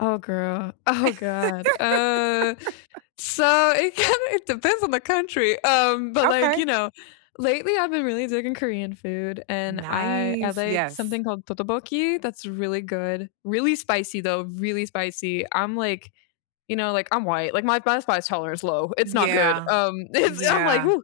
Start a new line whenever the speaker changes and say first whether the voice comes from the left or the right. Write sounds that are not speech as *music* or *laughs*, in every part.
left: Oh, girl. Oh, god. Uh.
right: *laughs*
left: So, it kinda it depends on the country. Um, but like,
right: Okay.
left: you know, lately, I've been really digging Korean food, and I I
right: Nice.
left: like
right: Yes.
left: something called 떡볶이, that's really good. Really spicy, though, really spicy, I'm, like, you know, like, I'm white, like, my bice spice tolerance is low, it's not good,
right: Yeah.
left: um, it's I'm like,
right: Yeah.
left: "Whoo."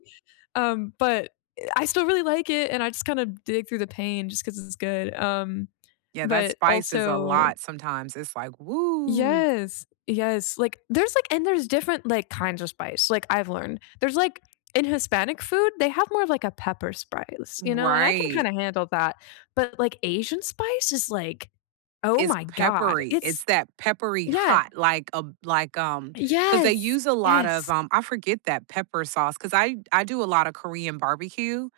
left: um, but, I still really like it and I just kind of dig through the pain just 'cause it's good, um,
right: Yeah, that
left: but,
right: spice is a
left: also
right: lot sometimes. It's like, "Whoo."
left: Yes. Yes. Like, there's like and there's different, like, kinds of spice, like, I've learned. There's, like In Hispanic food, they have more of, like, a pepper spice,
right: Mm,
left: you know, and I can kind
right: right.
left: of handle that, but, like, Asian spice is like, "Oh,
right: It's
left: my god."
right: peppery, it's
left: It's
right: that peppery
left: Yeah.
right: hot, like a b like, um 'Cause they
left: Yes.
right: use a lot of,
left: Yes.
right: um I forget that pepper sauce, 'cause I I do a lot of Korean barbecue,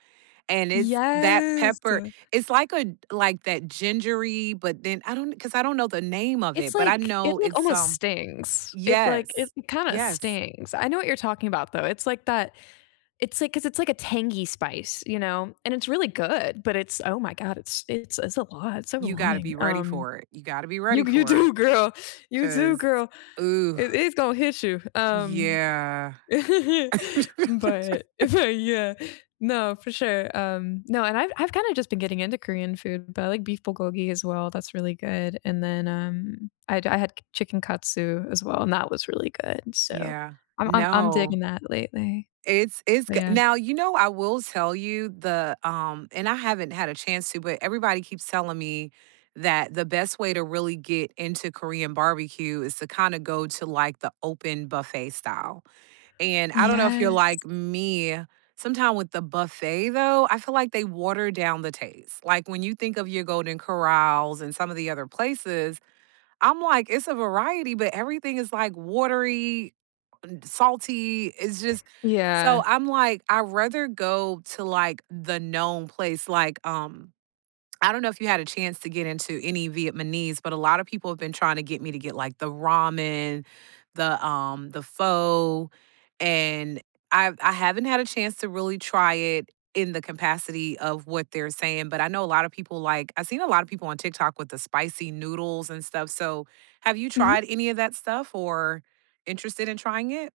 right: and it's that
left: Yes,
right: pepper,
left: uh
right: it's like a d like that gingery, but then I don't 'Cause I don't know the name of it,
left: It's
right: but I
left: like
right: know
left: it, like,
right: it's,
left: almost
right: um
left: stings, it, like it
right: Yes.
left: kinda
right: Yes.
left: stings. I know what you're talking about, though, it's like that it's like 'cause it's like a tangy spice, you know, and it's really good, but it's, oh, my god, it's it's it's a lot, it's
right: You gotta be
left: overwhelming,
right: ready
left: um
right: for it. You gotta be ready
left: You d you
right: for it,
left: do, girl. You do,
right: 'cause,
left: girl.
right: ooh.
left: It it's gonna hit you, um,
right: Yeah.
left: *chuckles* but
right: *laughs*
left: if I Yeah. No, for sure, um No, and I've I've kinda just been getting into Korean food, but I like beef 불고기 as well, that's really good, and then, um, I'd I had c chicken katsu as well, and that was really good, so,
right: Yeah.
left: I'm I'm I'm
right: No.
left: digging that lately.
right: It's it's
left: But
right: g
left: yeah
right: Now, you know, I will tell you the, um and I haven't had a chance to, but everybody keeps telling me that the best way to really get into Korean barbecue is to kinda go to, like, the open buffet style, and I don't know if you're like
left: Yes.
right: me, sometime with the buffet, though, I feel like they water down the taste. Like, when you think of your Golden Corrals and some of the other places, I'm like, "It's a variety, but everything is, like, watery, salty." It's just
left: Yeah.
right: so I'm like, "I'd rather go to, like, the known place." like, um I don't know if you had a chance to get into any Vietnamese, but a lot of people have been trying to get me to get, like, the ramen, the, um the pho, and I've I haven't had a chance to really try it in the capacity of what they're saying, but I know a lot of people like I've seen a lot of people on TikTok with the spicy noodles and stuff, so have you
left: Mhm.
right: tried any of that stuff or interested in trying it?